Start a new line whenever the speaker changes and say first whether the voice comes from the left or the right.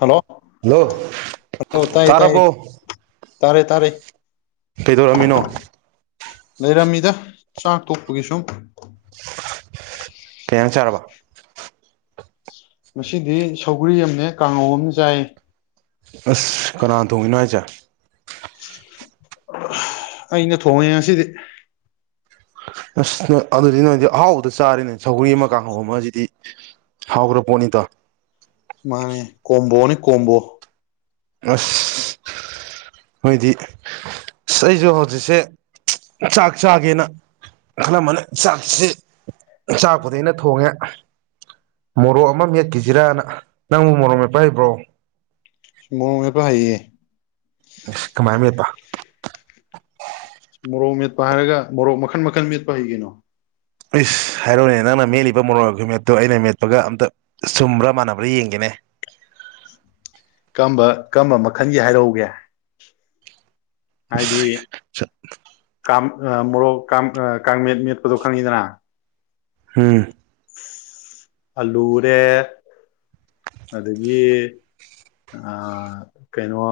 left: Hello
right: hello
left: hello ꯇꯥꯏ
right: ꯇꯥꯔꯥꯕꯣ?
left: ꯇꯥꯏ ꯇꯥꯔꯦ - ꯇꯥꯔꯦ꯫
right: ꯀꯩꯗꯣꯔꯝꯃꯤꯅꯣ?
left: ꯂꯩꯔꯝꯃꯤꯗ ꯆꯥꯛ ꯇꯣꯛꯄꯒꯤ ꯁꯨꯝ꯫
right: ꯊꯦꯡꯅ ꯆꯔꯕ?
left: ꯃꯁꯤꯗꯤ ꯁꯧꯒ꯭ꯔꯤ ꯑꯃꯅꯦ ꯀꯥꯡꯉꯧ ꯑꯃꯅ ꯆꯥꯏꯌꯦ꯫
right: ꯑꯁ ꯀꯅꯥ ꯇꯣꯡꯉꯤꯅꯣ ꯍꯥꯢꯖꯦ?
left: ꯑꯩꯅ ꯊꯣꯡꯉꯦ ꯑꯁꯤꯗꯤ꯫
right: ꯑꯁ ꯅ ꯑꯗꯨꯗꯤ ꯅꯣꯏꯗꯤ ꯑꯍꯥꯎꯕꯗ ꯆꯥꯔꯤꯅꯦ ꯁꯧꯒ꯭ꯔꯤ ꯑꯃ ꯀꯥꯡꯍꯧ ꯑꯃꯁꯤꯗꯤ ꯍꯥꯎꯈ꯭ꯔ ꯄꯣꯠꯅꯤꯗ꯫
left: ꯃꯥꯅꯦ ꯀꯣꯝꯕꯣꯅꯤ ꯀꯣꯝꯕꯣ꯫
right: ꯑꯁ ꯃꯣꯏꯗꯤ ꯑꯁ ꯑꯩꯁꯨ ꯍꯧꯖꯤꯛꯁꯦ ꯆꯥꯛ ꯆꯥꯒꯦꯅ ꯈꯜꯂꯝꯃꯅꯦ ꯆꯥꯛꯁꯤ ꯆꯥꯛꯄꯗꯩꯅ ꯊꯣꯡꯉꯦ ꯃꯣꯔꯣꯛ ꯑꯃ ꯃꯦꯠꯈꯤꯁꯤꯔꯅ ꯅꯪꯕꯨ ꯃꯣꯔꯣꯛ ꯃꯦꯠꯄ ꯍꯩꯕ꯭ꯔꯣ?
left: ꯃꯣꯔꯣꯛ ꯃꯦꯠꯄ ꯍꯩꯌꯦ꯫
right: ꯀꯃꯥꯏꯅ ꯃꯦꯠꯄꯥ?
left: ꯃꯣꯔꯣꯛ ꯃꯦꯠꯄ ꯍꯥꯏꯔꯒ ꯃꯣꯔꯣꯛ ꯃꯈꯟ - ꯃꯈꯟ ꯃꯦꯠꯄ ꯍꯩꯀꯩꯅꯣ ꯫
right: ꯏꯁ ꯍꯥꯏꯔꯣꯅꯦ ꯅꯪꯅ ꯃꯦꯠꯂꯤꯕ ꯃꯣꯔ ꯈꯨꯃꯦꯠꯇꯣ ꯑꯩꯅ ꯃꯦꯠꯄꯒ ꯑꯝꯇ ꯆꯨꯝꯕ꯭ꯔꯥ ꯃꯥꯟꯅꯕ꯭ꯔꯥ ꯌꯦꯡꯒꯦꯅꯦ꯫
left: ꯀꯔꯝꯕ ꯃꯈꯜꯒꯤ ꯍꯥꯏꯔꯛꯎꯒꯦ꯫ ꯍꯥꯏꯗꯤ ꯃꯣꯔꯣꯛ ꯀꯥꯡꯃꯦꯠ ꯃꯦꯠꯄꯗꯣ ꯈꯪꯉꯤꯗꯅ?
right: ꯍꯝ꯫
left: ꯑꯂꯨꯔꯦ ꯑꯗꯒꯤ ꯀꯩꯅꯣ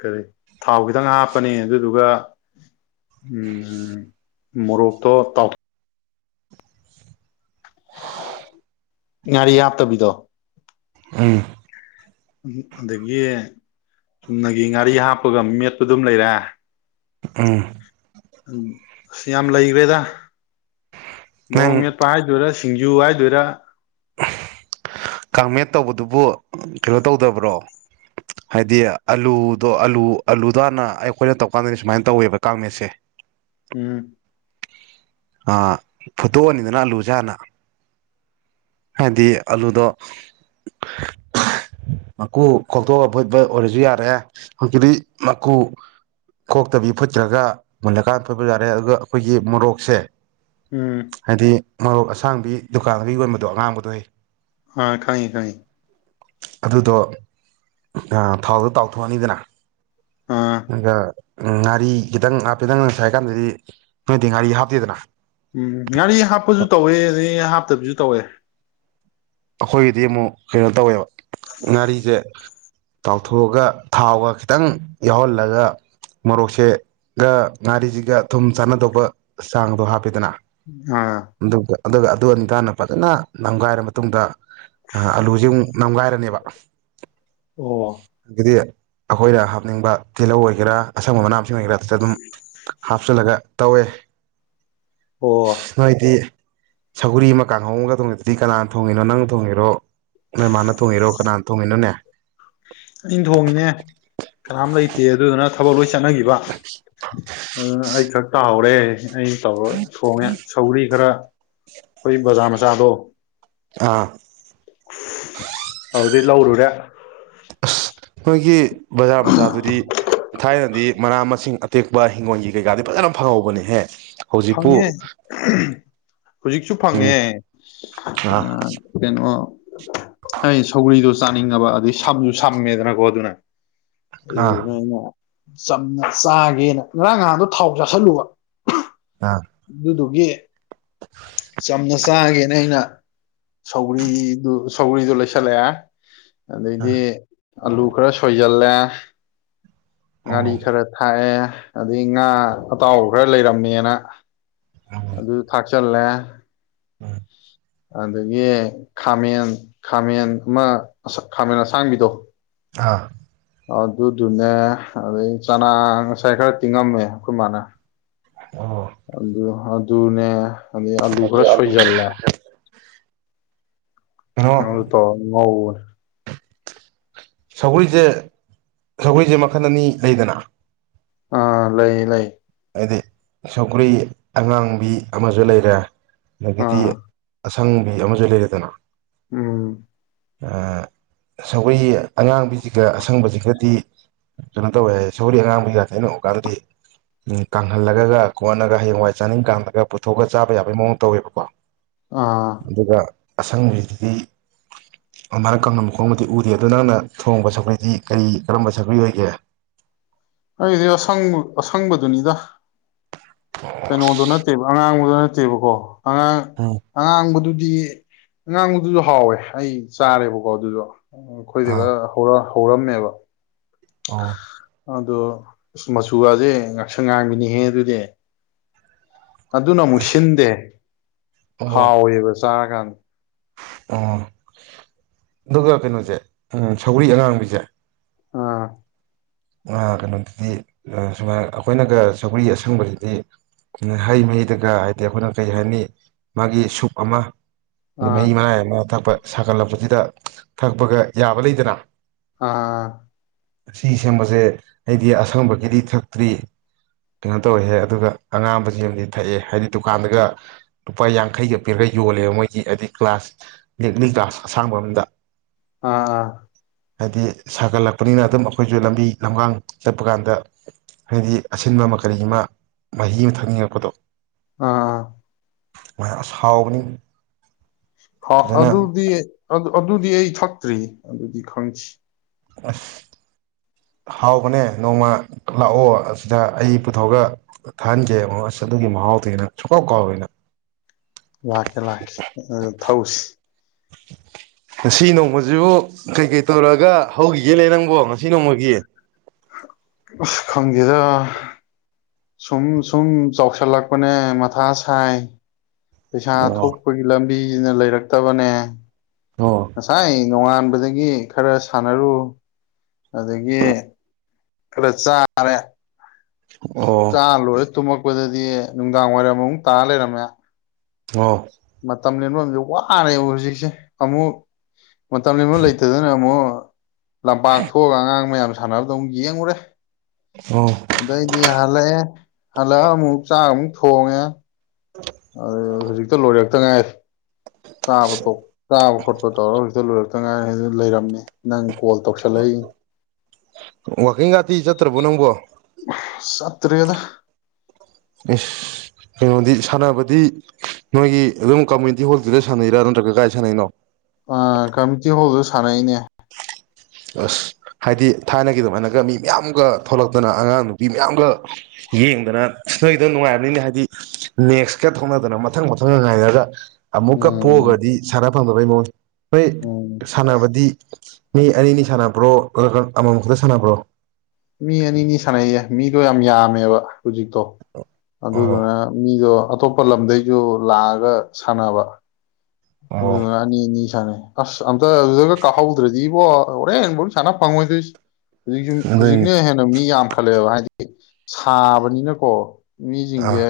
left: ꯀꯔꯤ ꯊꯥꯎ ꯈꯤꯇꯪ ꯍꯥꯞꯄꯅꯦ ꯑꯗꯨꯗꯨꯒ ꯎ ꯃꯣꯔꯣꯛꯇꯣ ꯇꯥꯎꯊ ꯉꯔꯤ ꯍꯥꯇ ꯕꯤꯗꯣ!
right: ꯑꯝ
left: ꯑꯗꯒꯤ ꯆꯨꯝꯅꯒꯤ ꯉꯥꯔꯤ ꯍꯥꯞꯄꯒ ꯃꯦꯠꯄ ꯑꯗꯨꯝ ꯂꯩꯔꯦ
right: ꯎꯝ
left: ꯑꯁ ꯌꯥꯝ ꯂꯩꯈ꯭ꯔꯦꯗ꯫ ꯃꯔꯑꯣꯛ ꯡ
right: ꯅꯪ
left: ꯃꯦꯠꯄ ꯍꯥꯏꯗꯔꯁꯤꯁꯤꯟ ꯁꯤꯡꯖꯨ ꯍꯥꯏꯗꯣꯏꯔꯥ
right: ꯀꯥꯡꯃꯦꯠ ꯇꯧꯕꯗꯨꯕꯨ ꯀꯩꯅꯣ ꯇꯧꯗꯕ꯭ꯔꯣ ꯍꯥꯏꯗꯤ ꯑꯂꯨꯗꯣ ꯑꯂꯨ ꯑꯂꯨꯗ ꯍꯥꯟꯅ ꯑꯩꯈꯣꯏꯅ ꯇꯧꯔꯀꯥꯟꯗꯅꯦ ꯁꯨꯃꯥꯏꯅ ꯇꯧꯋꯦꯕ ꯀꯥꯡꯃꯦꯠꯁꯦ
left: ꯎꯝ
right: ꯑꯥ ꯐꯣꯠꯇꯣꯛꯑꯅꯤꯗꯅ ꯑꯂꯨ ꯖꯦ ꯍꯥꯟꯅ ꯍꯥꯏꯕꯗꯤ ꯑꯂꯨꯗꯣ ꯃꯀꯨ ꯈꯣꯛꯇꯣꯛꯑꯒ ꯐꯨꯠꯄ ꯑꯣꯏꯔꯁꯨ ꯌꯥꯔꯦ ꯍꯧꯖꯤꯛꯇꯤ ꯃꯀꯨ ꯈꯣꯛꯇꯕꯤ ꯐꯨꯠꯈꯔ꯭ꯥꯒ ꯃꯨꯜꯂꯀꯥꯟꯗ ꯐꯨꯠꯄ ꯌꯥꯔꯦ ꯑꯗꯨꯒ ꯑꯩꯈꯣꯏꯒꯤ ꯃꯣꯔꯣꯛꯁꯦ
left: ꯎꯝ
right: ꯍꯥꯏꯗꯤ ꯃꯔꯣꯛ ꯑꯁꯥꯡꯕꯤ ꯗꯨꯀꯥꯟꯗꯒ ꯌꯣꯟꯕ ꯑꯗꯣ ꯑꯉꯥꯡꯕꯗꯣ ꯍꯦ
left: ꯑꯥ ꯈꯪꯏ ꯈꯪꯏ
right: ꯑꯗꯨꯗꯣ ꯊꯥꯎꯗꯣ ꯇꯥꯎꯊꯣꯛꯑꯅꯤꯗꯅ
left: ꯑꯥ
right: ꯑꯗꯨꯒ ꯉꯥꯔꯤ ꯈꯤꯇꯪ ꯍꯥꯞꯄꯤ ꯅꯪ ꯁꯥꯏ ꯍꯥꯏꯀꯥꯟꯗꯗꯤ
left: ꯎꯝ ꯉꯥꯔꯤ ꯍꯥꯞꯄꯁꯨ ꯇꯧꯋꯦ ꯑꯗꯩ ꯍꯥꯞꯇꯕꯤꯖꯨ ꯇꯧꯋꯦ
right: ꯑꯩꯈꯣꯏꯒꯤꯗꯤ ꯑꯃꯨꯛ ꯀꯩꯅꯣ ꯇꯧꯋꯦꯕ ꯉꯥꯔꯤꯁꯦ ꯇꯥꯎꯊꯣꯛꯑꯒ ꯊꯥꯎꯒ ꯈꯤꯇꯪ ꯌꯥꯎꯍꯜꯂꯒ ꯃꯣꯔꯣꯛꯁꯦꯒ ꯉꯥꯔꯤꯁꯤꯒ ꯊꯨꯝ ꯆꯥꯟꯅꯗꯧꯕ ꯆꯥꯡꯗꯣ ꯍꯥꯞꯄꯦꯗꯅ
left: ꯑꯥ
right: ꯑꯗꯨꯒ ꯑꯗꯨꯒ ꯑꯗꯨ ꯑꯅꯤꯇꯥꯅ ꯐꯖꯅ ꯅꯝꯒꯥꯏꯔꯝꯕ ꯃꯇꯨꯡꯗ ꯑꯂꯨꯖꯤ ꯑꯃꯨꯛ ꯅꯝꯒꯥꯏꯔꯅꯦꯕ
left: ꯑꯣ
right: ꯒꯗꯤ ꯑꯩꯈꯣꯏꯅ ꯍꯥꯞꯅꯤꯡꯕ ꯇꯤꯜꯍꯧ ꯑꯣꯏꯒꯦꯔꯥ ꯑꯁꯪꯕ ꯃꯅꯥ ꯑꯗꯨꯝ ꯍꯥꯞꯆꯜꯂꯒ ꯇꯧꯋꯦ
left: ꯑꯣ
right: ꯅꯣꯢꯗꯤ ꯁꯧꯒꯔꯤ ꯑꯃ ꯀꯥꯡꯍꯧ ꯑꯃꯒ ꯇꯣꯡꯉꯗꯗꯤ ꯀꯅꯥꯟ ꯊꯣꯡꯉꯤꯅꯣ ꯅꯪ ꯊꯣꯡꯉꯤꯔꯣ ꯅꯣꯏ ꯃꯥꯅ ꯊꯣꯡꯉꯤꯔꯣ ꯀꯥꯅꯥꯟ ꯇꯣꯡꯉꯤꯅꯣꯅꯦ
left: ꯑꯩꯅ ꯊꯣꯡꯉꯤꯅꯦ ꯀꯅꯥꯝ ꯂꯩꯇꯦ ꯑꯗꯨꯗꯨꯅ ꯊꯕꯛ ꯂꯣꯏꯁꯤ ꯆꯠꯅꯒꯤꯕ ꯑꯗꯨꯅ ꯑꯩ ꯈꯛ ꯇꯥꯎꯔꯦ ꯑꯩꯅ ꯇꯧꯔꯒ ꯊꯣꯡꯉꯦ ꯁꯧꯔꯤ ꯈꯔ ꯈꯣꯏ ꯕꯥꯖꯔ ꯃꯆꯥꯥꯗꯣ
right: ꯑꯥ
left: ꯑꯗꯨꯗꯩꯩ ꯂꯧꯔꯨꯔꯦ
right: ꯑꯁ ꯈꯣꯏꯒꯤ ꯕꯖꯥꯔ ꯃꯆꯥꯗꯨꯗꯤ ꯊꯥꯏꯅꯗꯤ ꯃꯅꯥ ꯃꯁꯤꯡ ꯑꯇꯦꯛꯄ ꯍꯤꯡꯒꯣꯜꯒꯤ ꯀꯩꯀꯥꯗꯤ ꯐꯖꯅ ꯐꯪꯍꯧꯕꯅꯦꯍꯦ ꯍꯧꯖꯤꯛꯄꯨ
left: ꯐꯪꯉꯦ ꯍꯧꯖꯤꯛꯁꯨ
right: ꯎꯝ
left: ꯐꯪꯉꯦ ꯑꯥ ꯀꯩꯅꯣ ꯑꯩ ꯁꯧꯒ꯭ꯔꯤꯗꯣ ꯆꯥꯅꯤꯡꯉꯥꯕ ꯑꯗꯩ ꯁꯝꯁꯨ ꯁꯝꯃꯦꯗꯅꯀꯣ ꯑꯗꯨꯅ
right: ꯑꯥ
left: [unintelligible] ꯆꯝꯅ ꯆꯥꯒꯦꯅ ꯉꯔꯥꯡ ꯉꯍꯥꯡꯗꯣ ꯊꯥꯎ ꯆꯥꯥꯁꯜꯂꯨꯕ꯫
right: ꯑꯥ
left: ꯑꯗꯨꯗꯣ꯫ ꯒꯤ ꯆꯝꯅ ꯆꯥꯒꯦꯅ ꯑꯩꯅ ꯁꯧꯒꯔ꯭ꯤ ꯗꯨ ꯁꯧꯒꯔ꯭ꯤ ꯗꯨ ꯂꯩꯣꯏꯁꯜꯂꯛꯑꯦ꯫
right: ꯑꯥ
left: ꯑꯗꯩꯗꯤ ꯑꯂꯨ ꯈꯔ ꯁꯣꯏꯖꯜꯂꯦ꯫ ꯑ ꯉꯔꯤ
right: ꯑꯣ
left: ꯈꯔ ꯊꯥꯛꯑꯦ꯫ ꯑꯗꯒꯤ ꯉꯥ ꯑꯇꯥꯎꯕ ꯈꯔ ꯂꯩꯔꯝꯃꯦꯅ
right: ꯎꯝ
left: ꯑꯗꯨ ꯊꯥꯛ ꯆꯜꯂꯦ꯫
right: ꯎꯝ꯫
left: ꯑꯗꯒꯤ ꯈꯥꯃꯦꯟ - ꯈꯥꯃꯦꯟ ꯑꯃ ꯈꯥꯃꯦꯟ ꯑꯁꯥꯡꯕꯤꯗꯣ
right: ꯑꯥ꯫
left: ꯑꯗꯨꯗꯨꯅꯦ ꯑꯗꯩ ꯆꯅꯥ ꯉꯁꯥꯏ ꯈꯔ ꯇꯤꯡꯉꯝꯃꯦ ꯑꯩꯈꯣꯏ ꯃꯥꯅ
right: ꯑꯣ
left: ꯑꯗꯨꯗ ꯍꯥꯄ [unintelligible] ꯑꯗꯩ ꯑꯂꯨ ꯈꯔ
right: ꯀꯩꯅꯣ
left: ꯁꯣꯏꯖꯜꯂꯦ ꯑꯗꯨ ꯇꯧꯔꯒ ꯉꯧꯕꯅꯦ꯫
right: ꯁꯒꯔ꯭ꯤ ꯁꯦ ꯁꯒꯔꯤꯁꯦ ꯃꯈꯜ ꯑꯅꯤ ꯂꯩꯗꯅ꯫
left: ꯑꯥ ꯂꯩꯌꯦ - ꯂꯩꯌꯦ꯫
right: ꯍꯥꯏꯗꯤ ꯁꯧꯒꯔꯤ ꯑꯉꯥꯡꯕꯤ ꯑꯃꯖꯨ ꯂꯩꯔꯦ꯫ ꯑꯗ ꯒꯤꯗꯤ
left: ꯑꯥ
right: ꯁꯪꯕꯤ ꯑꯃꯁꯨ ꯂꯩꯔꯦꯗꯅ꯫
left: ꯎꯝ꯫
right: ꯁꯧꯒꯔꯤ ꯑꯉꯥꯡꯕꯤꯁꯤꯒ ꯑꯁꯪꯕꯁꯤꯒꯗꯤ ꯀꯩꯅꯣ ꯇꯧꯋꯦ ꯁꯒꯔꯤ ꯑꯉꯥꯡꯕꯤꯒ ꯊꯩꯅ [unintelligible] ꯀꯥꯡꯍꯜꯂꯒ ꯈꯣꯍꯂꯒ ꯍꯌꯦꯡꯋꯥꯏ ꯆꯥꯅꯤꯡ ꯀꯥꯡꯂꯒ ꯄꯨꯊꯣꯛꯑꯒ ꯆꯥꯕ ꯌꯥꯕꯒꯤ ꯃꯑꯣꯡ ꯇꯧꯋꯦꯕꯀꯣ꯫
left: ꯑꯥ
right: ꯑꯗꯨꯒ ꯑꯁꯪꯕꯁꯤꯗꯗꯤ ꯃꯥꯅ ꯀꯪꯅꯕ ꯃꯈꯣꯡꯃ ꯎꯗꯦ ꯑꯗꯨ ꯅꯪꯅ ꯊꯣꯡꯕ ꯁꯒꯔꯤꯗꯤ ꯀꯔꯤ ꯀꯔꯝꯕ ꯁꯒꯔ꯭ꯤ ꯑꯣꯏꯒꯦ?
left: ꯑꯩꯗꯤ ꯑꯁꯪꯕ ꯑꯁꯪꯕꯗꯨꯅꯤꯗ꯫ ꯀꯩꯅꯣꯗ ꯅꯠꯇꯦꯕ ꯑꯉꯥꯡꯕ [unintelligible] ꯑꯉꯥꯡ
right: ꯎꯝ
left: - ꯑꯉꯥꯡꯕꯁꯨ ꯗꯤ ꯑꯉꯥꯡꯕꯗꯨꯁꯨ ꯍꯥꯎꯋꯦ ꯑꯩ ꯆꯥꯔꯦꯕꯀꯣ ꯑꯗꯨꯗꯣ꯫ ꯑꯩꯈꯣꯏꯗꯒ ꯍꯧꯔ ꯍꯧꯔꯝꯃꯦꯕ꯫
right: ꯑꯥ꯫
left: ꯑꯗꯣ ꯑꯁ ꯃꯆꯨꯒꯁꯦ ꯉꯥꯛꯁꯪ ꯉꯥꯡꯒꯤꯅꯤꯍꯦ ꯑꯗꯨꯗꯤ꯫ ꯑꯗꯨꯅ ꯑꯃꯨꯛ
right: ꯑꯁ
left: ꯁꯤꯟꯗꯦ
right: ꯑꯣ
left: ꯍꯥꯎꯋꯦꯕꯁꯦ ꯆꯔꯀꯟ
right: ꯑꯣ ꯑꯗꯨꯒ ꯀꯩꯅꯣꯁꯦ ꯎ ꯁꯧꯒ꯭ꯔꯤ ꯑꯉꯥꯡꯕꯤꯁꯦ
left: ꯑꯥ
right: ꯀꯩꯅꯣꯗꯨꯗꯤ ꯁꯨꯃꯥꯏꯅ ꯑꯩꯈꯣꯏꯅꯒ ꯁꯧꯒꯔꯤ ꯑꯁꯪꯕꯁꯤꯗꯤ ꯍꯩ ꯃꯍꯩꯗꯒ ꯍꯥꯏꯗꯤ ꯑꯩꯈꯣꯏꯅ ꯀꯔꯤ ꯍꯥꯏꯅꯤ ꯃꯥꯒꯤ ꯁꯨꯞ ꯑꯃ
left: ꯑꯥ
right: ꯃꯩ ꯃꯥꯔꯅꯦꯕ ꯊꯛꯄ ꯁꯥꯒꯠꯂꯛꯄꯁꯤꯗ ꯊꯛꯄꯒ ꯌꯥꯕ ꯂꯩꯗꯅ
left: ꯑꯥ
right: [unintelligible] ꯁꯦꯡꯕꯁꯦ ꯑꯩꯗꯤ ꯑꯁꯪꯕꯒꯤꯗꯤ ꯊꯛꯇ꯭ꯔꯤ ꯀꯩꯅꯣ ꯇꯧꯔꯍꯦ ꯑꯗꯨꯒ ꯑꯉꯥꯡꯕꯁꯗꯤ ꯊꯛꯑꯦ ꯍꯥꯏꯕꯗꯤ ꯗꯨꯀꯥꯟꯗꯒ ꯂꯨꯄꯥ ꯌꯥꯡꯈꯩꯒ ꯄꯤꯔꯒ ꯌꯣꯜꯂꯦꯕ ꯃꯣꯏꯒꯤ ꯍꯥꯏꯗꯤ ꯒ꯭ꯂꯥꯁ ꯅꯦꯛꯅꯤ ꯒ꯭ꯂꯥꯁ ꯑꯁꯥꯡꯕ ꯑꯝꯗ
left: ꯑꯥ ꯑꯥ
right: ꯍꯥꯏꯗꯤ ꯁꯥꯒꯠꯂꯛꯄꯅꯤꯅ ꯑꯗꯨꯝ ꯑꯩꯈꯣꯏꯁꯨ ꯂꯝꯕꯤ ꯂꯝꯒꯥꯡ ꯆꯠꯄ ꯀꯥꯟꯗ ꯍꯥꯏꯗꯤ ꯑꯁꯤꯟꯕ ꯑꯃ ꯀꯔꯤ ꯑꯃ ꯃꯍꯤ ꯑꯃ ꯊꯛꯅꯤꯡꯉꯛꯄꯗꯣ
left: ꯑꯥ
right: ꯃ ꯑꯁ ꯍꯥꯎꯕꯅꯤ
left: ꯍ
right: ꯐꯖꯅ
left: ꯑꯗꯨꯗꯤ ꯑꯗꯨ ꯑꯗꯨꯗꯤ ꯑꯩ ꯊꯛꯇ꯭ꯔꯤ ꯑꯗꯨꯗꯤ ꯈꯪꯗꯤ
right: ꯑꯁ ꯍꯥꯎꯕꯅꯦ ꯅꯣꯡꯃ ꯂꯥꯛꯑꯣ ꯑꯁꯤꯗ ꯑꯩ ꯄꯨꯊꯣꯛꯑꯒ ꯊꯥꯍꯟꯒꯦ ꯑꯃ ꯑꯁ ꯑꯗꯨꯒꯤ ꯃꯍꯥꯎꯗꯅ ꯁꯨꯡꯀꯥꯎ ꯀꯥꯎꯔꯣꯏ ꯅꯪ
left: ꯂꯥꯛꯀꯦ ꯂꯥꯛꯀꯦ ꯑꯗꯨꯗ ꯊꯧꯎꯁꯤ
right: ꯉꯁꯤ ꯅꯣꯡꯃꯁꯤꯕꯨ ꯀꯩ ꯀꯩ ꯇꯧꯔꯒ ꯍꯧꯈꯤꯒꯦꯂ ꯅꯪꯕꯣ ꯉꯁꯤ ꯅꯣꯡꯃꯒꯤ
left: ꯑꯁ ꯈꯪꯈꯤꯦꯗ ꯁꯨꯝ ꯁꯨꯝ ꯆꯥꯎꯁꯜꯂꯛꯄꯅꯦ ꯃꯊꯥ ꯁꯥꯏ ꯄꯩꯁꯥ
right: ꯑꯣ
left: ꯊꯣꯛꯄꯒꯤ ꯂꯝ ꯕꯤꯅ ꯂꯩꯔꯛꯇꯕꯅꯦ
right: ꯑꯣ
left: ꯉꯁꯥꯏ ꯅꯣꯉꯥꯟꯕꯗꯒꯤ ꯈꯔ ꯁꯥꯟꯅꯔꯨ ꯑꯗꯒꯤ ꯈꯔ ꯆꯥꯔꯦ
right: ꯑꯣ
left: ꯇꯨꯝꯃꯛꯄꯗꯗꯤ ꯅꯨꯡꯗꯥꯡ ꯋꯥꯏꯔꯝꯃꯨꯛ ꯇꯥꯔ ꯂꯩꯔꯝꯃꯦ
right: ꯑꯣꯥ
left: ꯃꯇꯝ ꯂꯦꯟꯐꯝ ꯋꯥꯔꯦꯕ ꯍꯧꯖꯤꯛꯁꯦ ꯑꯃꯨꯛ ꯃꯇꯝ ꯂꯦꯟꯐꯝ ꯂꯩꯇꯗꯅ ꯑꯃꯨꯛ ꯂꯝꯄꯥꯛ ꯊꯣꯛꯑꯒ ꯑꯉꯥꯡ ꯃꯌꯥꯝꯁ ꯁꯥꯟꯅꯕꯗꯣ ꯑꯃꯨꯛ ꯌꯦꯡꯉꯨꯔꯦ
right: ꯑꯣ
left: ꯑꯗꯩꯗꯤ ꯍꯜꯂꯛꯑꯦ ꯍꯜꯂꯛ ꯑꯃꯨꯛ ꯆꯥꯡ ꯑꯃꯨꯛ ꯊꯣꯡꯉꯦ ꯑꯗꯨ ꯍꯧꯖꯤꯛꯇ ꯂꯣꯏꯔꯛꯇ ꯉꯥꯏꯔꯦ ꯆꯥꯕ ꯆꯥꯕ ꯈꯣꯠꯄ ꯇꯧꯔꯒ ꯍꯧꯖꯤꯗ ꯂꯣꯏ ꯇꯉꯥꯏꯗ ꯂꯩꯔꯝꯃꯦ ꯅꯪ ꯀꯣꯜ ꯇꯧꯁꯜꯂꯛꯏꯅꯤ
right: ꯋꯥꯀꯤꯡꯒꯥꯗꯤ ꯆꯠꯇ꯭ꯔꯕꯣ ꯅꯪꯕꯣ
left: ꯆꯠꯇ꯭ꯔꯦꯗ
right: ꯑꯦꯁ ꯀꯩꯅꯣꯗꯤ ꯁꯥꯟꯅꯕꯗꯤ ꯅꯣꯏꯒꯤ ꯑꯗꯨꯝ ꯀꯝꯃ꯭ꯌꯨꯅꯤꯇꯤ ꯍꯣꯜꯗꯨꯗ ꯁꯥꯟꯅꯩꯔꯥ ꯅꯠꯇ꯭ꯔ ꯀꯥꯏ ꯁꯥꯟꯅꯩꯅꯣ
left: ꯑ ꯀꯝꯃꯨꯅꯤꯇꯤ ꯍꯣꯜꯗꯨꯗ ꯁꯥꯟꯅꯩꯅꯦ
right: ꯑꯁ ꯍꯥꯏꯗꯤ ꯊꯥꯏꯅꯒꯤ ꯑꯗꯨꯃꯥꯏꯅꯒ ꯃꯤ ꯃꯌꯥꯝꯒ ꯊꯣꯛꯂꯛꯇꯅ ꯑꯉꯥꯡ ꯅꯨꯕꯤ ꯃꯌꯥꯝꯒ ꯌꯦꯡꯗꯅ ꯅꯣꯏꯗꫭ ꯅꯨꯡꯉꯥꯏꯔꯝꯅꯤꯅꯦ ꯍꯥꯏꯗꯤ ꯅꯦꯛꯁꯀ ꯊꯣꯛꯅꯗꯅ ꯃꯊꯪ ꯃꯊꯪꯒ ꯉꯥꯏꯍꯜꯂꯒ ꯑꯃꯨꯛꯀ
left: ꯎꯝ
right: ꯄꯣꯒꯗꯤ ꯁꯥꯟꯅ ꯐꯪꯗꯕꯩ ꯃꯑꯣꯡ ꯍꯣꯏ
left: ꯎꯝ
right: ꯁꯥꯟꯅꯕꯗꯤ ꯃꯤ ꯑꯅꯤꯅꯤ ꯁꯥꯟꯅꯕ꯭ꯔꯣ ꯅꯠꯇ꯭ꯔꯒ ꯑꯃ ꯃꯝ ꯈꯛꯇ ꯁꯥꯟꯅꯕ꯭ꯔꯣ
left: ꯃꯤ ꯑꯅꯤꯅꯤ ꯁꯥꯟꯅꯩꯌꯦ ꯃꯤꯗꯣ ꯌꯥꯝ ꯌꯥꯝꯃꯦꯕ ꯍꯧꯖꯤꯛꯇꯣ
right: ꯑꯣ
left: ꯑꯗꯨꯗꯨꯅ ꯃꯤꯗꯣ ꯑꯞ ꯑꯇꯣꯞꯄ ꯂꯝꯗꯩꯁꯨ ꯂꯥꯛꯑꯒ ꯁꯥꯟꯅꯕ
right: ꯑꯣ
left: ꯑꯗꯨꯗꯨꯅ ꯑꯅꯤ ꯑꯅꯤ ꯁꯥꯟꯅꯩ ꯑꯁ ꯑꯝꯇ ꯑꯗꯨꯗꯒ ꯀꯥꯍꯧꯗ꯭ꯔꯗꯤ ꯏꯕꯣ ꯍꯣꯔꯦꯟꯕꯧ ꯁꯥꯟꯅ ꯐꯪꯉꯣꯏꯗꯣꯏꯁꯤ ꯍꯧꯖꯤꯛꯁꯨꯝ
right: ꯑꯗꯨꯏꯅꯦ
left: ꯍꯧꯖꯤꯛꯅ ꯍꯦꯟꯅ ꯃꯤ ꯌꯥꯝꯈꯠꯂꯦꯕ ꯍꯥꯏꯗꯤ ꯁꯥꯕꯅꯤꯅꯀꯣ ꯃꯤꯁꯤꯡꯁꯦ
right: ꯑꯥ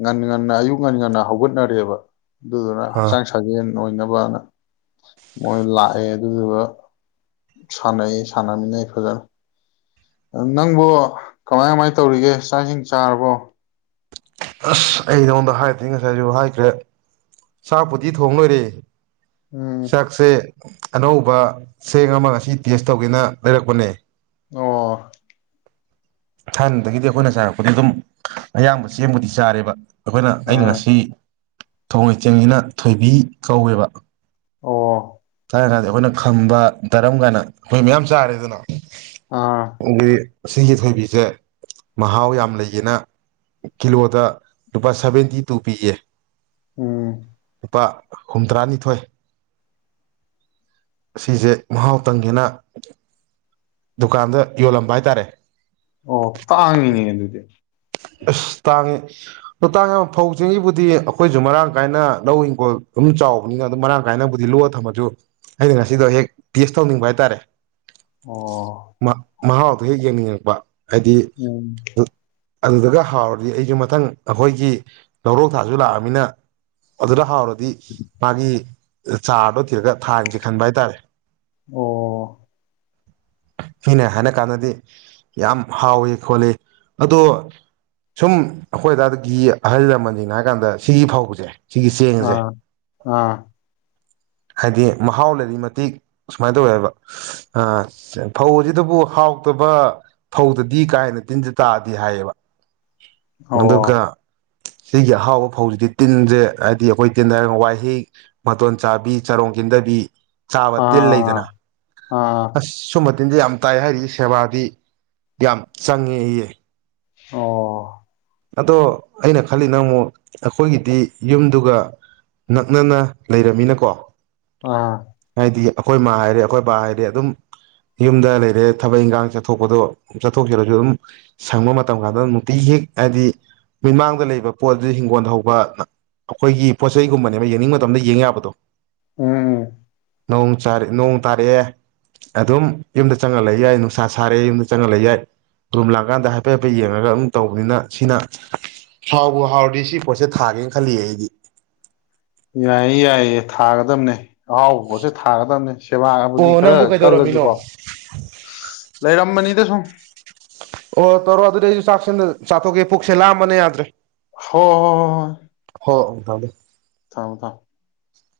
left: ꯉꯟꯅ ꯉꯟꯅ ꯑꯌꯨꯛ ꯉꯟ ꯉꯟꯅ ꯍꯧꯒꯠꯅꯔꯦꯕ ꯑꯗꯨ
right: ꯑꯥ
left: ꯍꯛꯆꯥꯡ ꯁꯥꯖꯦꯟ ꯑꯣꯏꯅꯕꯅ ꯃꯣꯏ ꯂꯥꯛꯑꯦ ꯑꯗꯨꯗꯨꯒ ꯁꯥꯟꯅꯩ ꯁꯥꯟꯅꯃꯤꯅꯩ ꯐꯖꯅ ꯑꯝ ꯅꯪꯕꯨ ꯀꯃꯥꯏ ꯀꯃꯥꯏ ꯇꯧꯔꯤꯒꯦ ꯆꯥꯛ ꯏꯁꯤꯡ ꯆꯥꯔꯕꯣ
right: ꯑꯁ ꯑꯩ ꯅꯉꯣꯟꯗ ꯍꯥꯏꯗꯨꯗꯤ ꯉꯁꯥꯏꯁꯨ ꯍꯥꯏꯈ꯭ꯔꯦ ꯆꯥꯛꯄꯨꯗꯤ ꯊꯣꯡ ꯂꯣꯏꯔꯦ
left: ꯎꯝ
right: ꯆꯥꯛꯁꯦ ꯑꯅꯧꯕ ꯆꯦꯡ ꯑꯃ ꯉꯁꯤ ꯇꯦꯁ ꯇꯧꯒꯦꯅ ꯂꯩꯔꯛꯄꯅꯦ
left: ꯑꯣ
right: ꯊꯥꯏꯅꯗꯒꯤꯗꯤ ꯑꯩꯈꯣꯏꯅ ꯆꯥꯔꯛꯄꯗꯤ ꯑꯗꯨꯝ ꯑꯌꯥꯝꯕ ꯆꯦꯡꯕꯨꯗꯤ ꯆꯥꯔꯦꯕ ꯑꯈꯣꯏꯅ ꯑꯩꯅ
left: ꯑꯥ
right: ꯉꯁꯤ ꯊꫭꯡꯏ ꯆꯦꯡꯁꯤꯅ ꯊꯣꯏꯕꯤ ꯀꯧꯋꯦꯕ
left: ꯑꯣ
right: ꯉꯔꯥꯡ‌ ꯅꯍꯥꯟꯗꯤ ꯑꯩꯈꯣꯏꯅ ꯈꯝꯕ ꯗꯔꯝ ꯀꯥꯏꯅ ꯑꯈꯣꯏꯅ ꯃꯌꯥꯝ ꯆꯥꯔꯦꯗꯅ
left: ꯑꯥ
right: ꯎꯒꯤ ꯑꯁꯤꯒꯤ ꯊꯣꯏꯕꯤꯁꯦ ꯃꯍꯥꯎ ꯌꯥꯝ ꯂꯩꯌꯦꯅ ꯀꯤꯂꯣꯗ ꯂꯨꯄꯥ ꯁꯚꯦꯟꯇꯤ ꯇꯨ ꯄꯤꯌꯦ
left: ꯎꯝ
right: ꯂꯨꯄꯥ ꯍꯨꯝꯇꯔꯥꯅꯤꯊꯣꯏ ꯁꯤꯁꯦ ꯃꯍꯥꯎ ꯇꯪꯒꯦꯅ ꯗꯨꯀꯥꯟꯗ ꯌꯣꯜꯂꯝꯕ ꯍꯥꯏꯇꯥꯔꯦ
left: ꯑꯣ ꯇꯥꯡꯉꯤꯅꯦ ꯑꯗꯨꯗꯤ
right: ꯑꯁ ꯇꯥꯡꯉꯤ ꯑꯣ ꯇꯥꯡꯉꯦ ꯐꯧ ꯆꯦꯡꯁꯤꯕꯨꯗꯤ ꯑꯩꯈꯣꯏꯁꯨ ꯃꯔꯥꯡ ꯀꯥꯏꯅ ꯂꯧ ꯍꯤꯡꯒꫭꯜ ꯑꯗꯨꯝ ꯆꯥꯎꯕꯅꯤꯅ ꯑꯗꯨꯝ ꯃꯔꯥꯡ ꯀꯥꯏꯅꯕꯨꯗꯤ ꯂꯣꯛꯑ ꯊꯝꯃꯁꯨ ꯑꯩꯅ ꯉꯁꯤꯗꯣ ꯍꯦꯛ ꯇꯦꯁ ꯇꯧꯅꯤꯡꯕ ꯍꯥꯏꯇꯥꯔꯦ
left: ꯑꯣ
right: ꯃꯥ ꯃꯍꯥꯎꯗꯣ ꯍꯦꯛ ꯌꯦꯡꯅꯤꯡꯉꯛꯄ ꯍꯥꯏꯗꯤ
left: ꯎꯝ
right: ꯗꯨꯠ ꯑꯗꯨꯗꯒ ꯍꯥꯎꯔꯗꯤ ꯑꯩꯁꯨ ꯃꯊꯪ ꯑꯈꯣꯏꯒꯤ ꯂꯧꯔꯣꯛ ꯊꯥꯁꯨ ꯂꯥꯛꯑꯃꯤꯅ ꯑꯗꯨꯗ ꯍꯥꯎꯔ ꯗꯤ ꯃꯥꯒꯤ ꯆꯥꯔꯗꯣ ꯊꯤꯔꯒ ꯊꯥꯡꯁꯦ ꯈꯟꯕ ꯍꯥꯏꯇꯥꯔꯦ
left: ꯑꯣ
right: ꯃꯤꯅꯥ ꯍꯥꯏꯅ ꯀꯥꯟꯗꯗꯤ ꯌꯥꯝ ꯍꯥꯎꯏꯤ ꯈꯣꯠꯂꯤ ꯑꯗꯣ ꯁꯨꯝ ꯑꯈꯣꯏ ꯑꯗꯥꯗꯒꯤ ꯑꯍꯜ ꯂꯃꯟꯅꯤꯅ ꯍꯥꯏꯒꯥꯟꯗ ꯁꯤꯒꯤ ꯐꯥꯎꯕꯁꯦ
left: ꯑꯥ ꯑꯥ
right: ꯍꯥꯏꯗꯤ ꯃꯍꯥꯎ ꯂꯩꯔꯤ ꯃꯇꯤꯛ ꯁꯨꯃꯥꯏ ꯇꯧꯋꯦꯍꯕ ꯑ ꯐꯧ ꯑꯁꯤꯗꯕꯨ ꯍꯥꯎꯇꯕ ꯐꯧꯗꯗꯤ ꯀꯥ ꯍꯦꯟꯅ ꯇꯤꯟꯖꯤ ꯇꯥꯗꯦ ꯍꯥꯏꯌꯦꯕ
left: ꯑꯣ
right: ꯑꯗꯨꯒ ꯁꯤꯒꯤ ꯑꯍꯥꯎꯕ ꯐꯧꯖꯤꯗꯤ ꯇꯤꯟꯖꯦ ꯍꯥꯏꯗꯤ ꯑꯩꯈꯣꯏ ꯇꯤꯟ ꯍꯥꯏꯔ ꯋꯥꯏꯍꯤꯛ ꯃꯇꯣꯟ ꯆꯥꯕꯤ ꯆꯥꯔꯣꯡ ꯀꯤꯟꯗꯕꯤ ꯆꯥꯕ
left: ꯑꯥ
right: ꯇꯤꯜ
left: ꯑꯥ
right: ꯂꯩꯗꯅ
left: ꯑꯥ
right: ꯑꯁ ꯁꯨꯝꯕ ꯇꯤꯟꯖꯦ ꯌꯥꯝ ꯇꯥꯏ ꯍꯥꯏꯔꯤ ꯁꯦꯕꯥꯗꯤ ꯌꯥꯝ ꯆꯪꯉꯦ ꯏꯌꯦ
left: ꯑꯣ
right: ꯑꯗꯣ ꯑꯩꯅ ꯈꯜꯂꯤ ꯅꯪ ꯑꯃꯨꯛ ꯑꯩꯈꯣꯏꯒꯤꯗꯤ ꯌꯨꯝꯗꯨꯒ ꯅꯛꯅꯅ ꯂꯩꯔꯝꯃꯤꯅꯀꯣ
left: ꯑꯥ
right: ꯑꯈꯣꯏ ꯃ ꯍꯥꯏꯔꯦ ꯑꯩꯈꯣꯏ ꯄꯥ ꯍꯥꯏꯔꯦ ꯑꯗꯨꯝ ꯌꯨꯝꯗ ꯂꯩꯔꯦ ꯊꯕꯛ ꯏꯤꯡꯈꯥꯡ ꯆꯠꯊꯣꯛꯄꯗꯣ ꯆꯠꯊꯣꯛꯆꯔꯁꯨ ꯑꯧꯝ ꯁꯪꯕ ꯃꯇꯝ ꯀꯥꯟꯗꯝ ꯅꯨꯡꯇꯤꯒꯤ ꯍꯦꯛ ꯍꯥꯏꯗꯤ ꯃꯤꯠꯃꯥꯡꯗ ꯂꯩꯕ ꯄꯣꯠ ꯗ ꯍꯤꯡꯒꯣꯜ ꯍꯧꯕ ꯑꯩꯈꯣꯏꯒꯤ ꯄꯣꯠꯆꯩꯒꯨꯝꯕꯅꯦꯕ ꯌꯦꯡꯅꯤꯡ ꯃꯇꯝꯗ ꯌꯦꯡ ꯌꯥꯕꯗꯣ
left: ꯎꯝ
right: ꯅꯣꯡ ꯆꯥꯔ ꯅꯣꯡ ꯇꯥꯔꯛꯑꯦ ꯑꯗꯨꯝ ꯌꯨꯝꯗ ꯆꯪꯉ ꯂꯩ ꯌꯥꯏ ꯅꯨꯡꯁꯥ ꯁꯥꯔꯦ ꯌꯨꯝꯗ ꯆꯪꯉ ꯂꯩ ꯌꯥꯏ ꯔꯨꯝ ꯂꯥꯡꯀꯥꯟꯗ ꯍꯥꯏꯐꯦꯠ ꯍꯥꯏꯐꯦꯠ ꯌꯦꯡꯉꯒ ꯑꯗꯨꯝ ꯇꯧꯕꯅꯤꯅ ꯁꯤꯅ ꯍꯥꯎꯕꯨ ꯍꯥꯎꯔꯗꯤ ꯁꯤ ꯄꯣꯠꯁꯦ ꯊꯥꯒꯦꯅ ꯈꯜꯂꯤꯌꯦ ꯑꯩꯗꯤ
left: ꯌꯥꯏꯌꯦ ꯌꯥꯏꯌꯦ ꯊꯥꯒꯗꯝꯅꯦ ꯑꯍꯥꯎꯕ ꯄꯣꯠꯁꯦ ꯊꯥꯒꯗꯝꯅꯦ ꯁꯦꯕꯥꯕꯨꯗꯤ
right: ꯑꯣ
left: ꯈꯔ
right: ꯅꯪꯕꯨ ꯀꯩꯗꯧꯔꯝꯃꯤꯅꯣ
left: ꯀꯜꯂꯁꯖꯨꯀꯣ ꯂꯩꯔꯝꯕꯅꯤꯗ ꯁꯨꯝ
right: ꯑꯣ ꯇꯧꯔꯣ ꯑꯗꯨꯗꯤ ꯑꯩꯁꯨ ꯆꯥꯛꯁꯦ ꯑꯝꯇ ꯆꯥꯊꯣꯛꯀꯦ ꯄꯨꯛꯁꯦ ꯂꯥꯝꯕꯅꯥ ꯌꯥꯗ꯭ꯔꯦ
left: ꯍꯣ ꯍꯣ ꯑꯣ ꯑꯣ
right: ꯍꯣ ꯑꯪꯇꯝꯗ
left: ꯊꯥꯝ ꯊꯥꯝ
right: ꯎ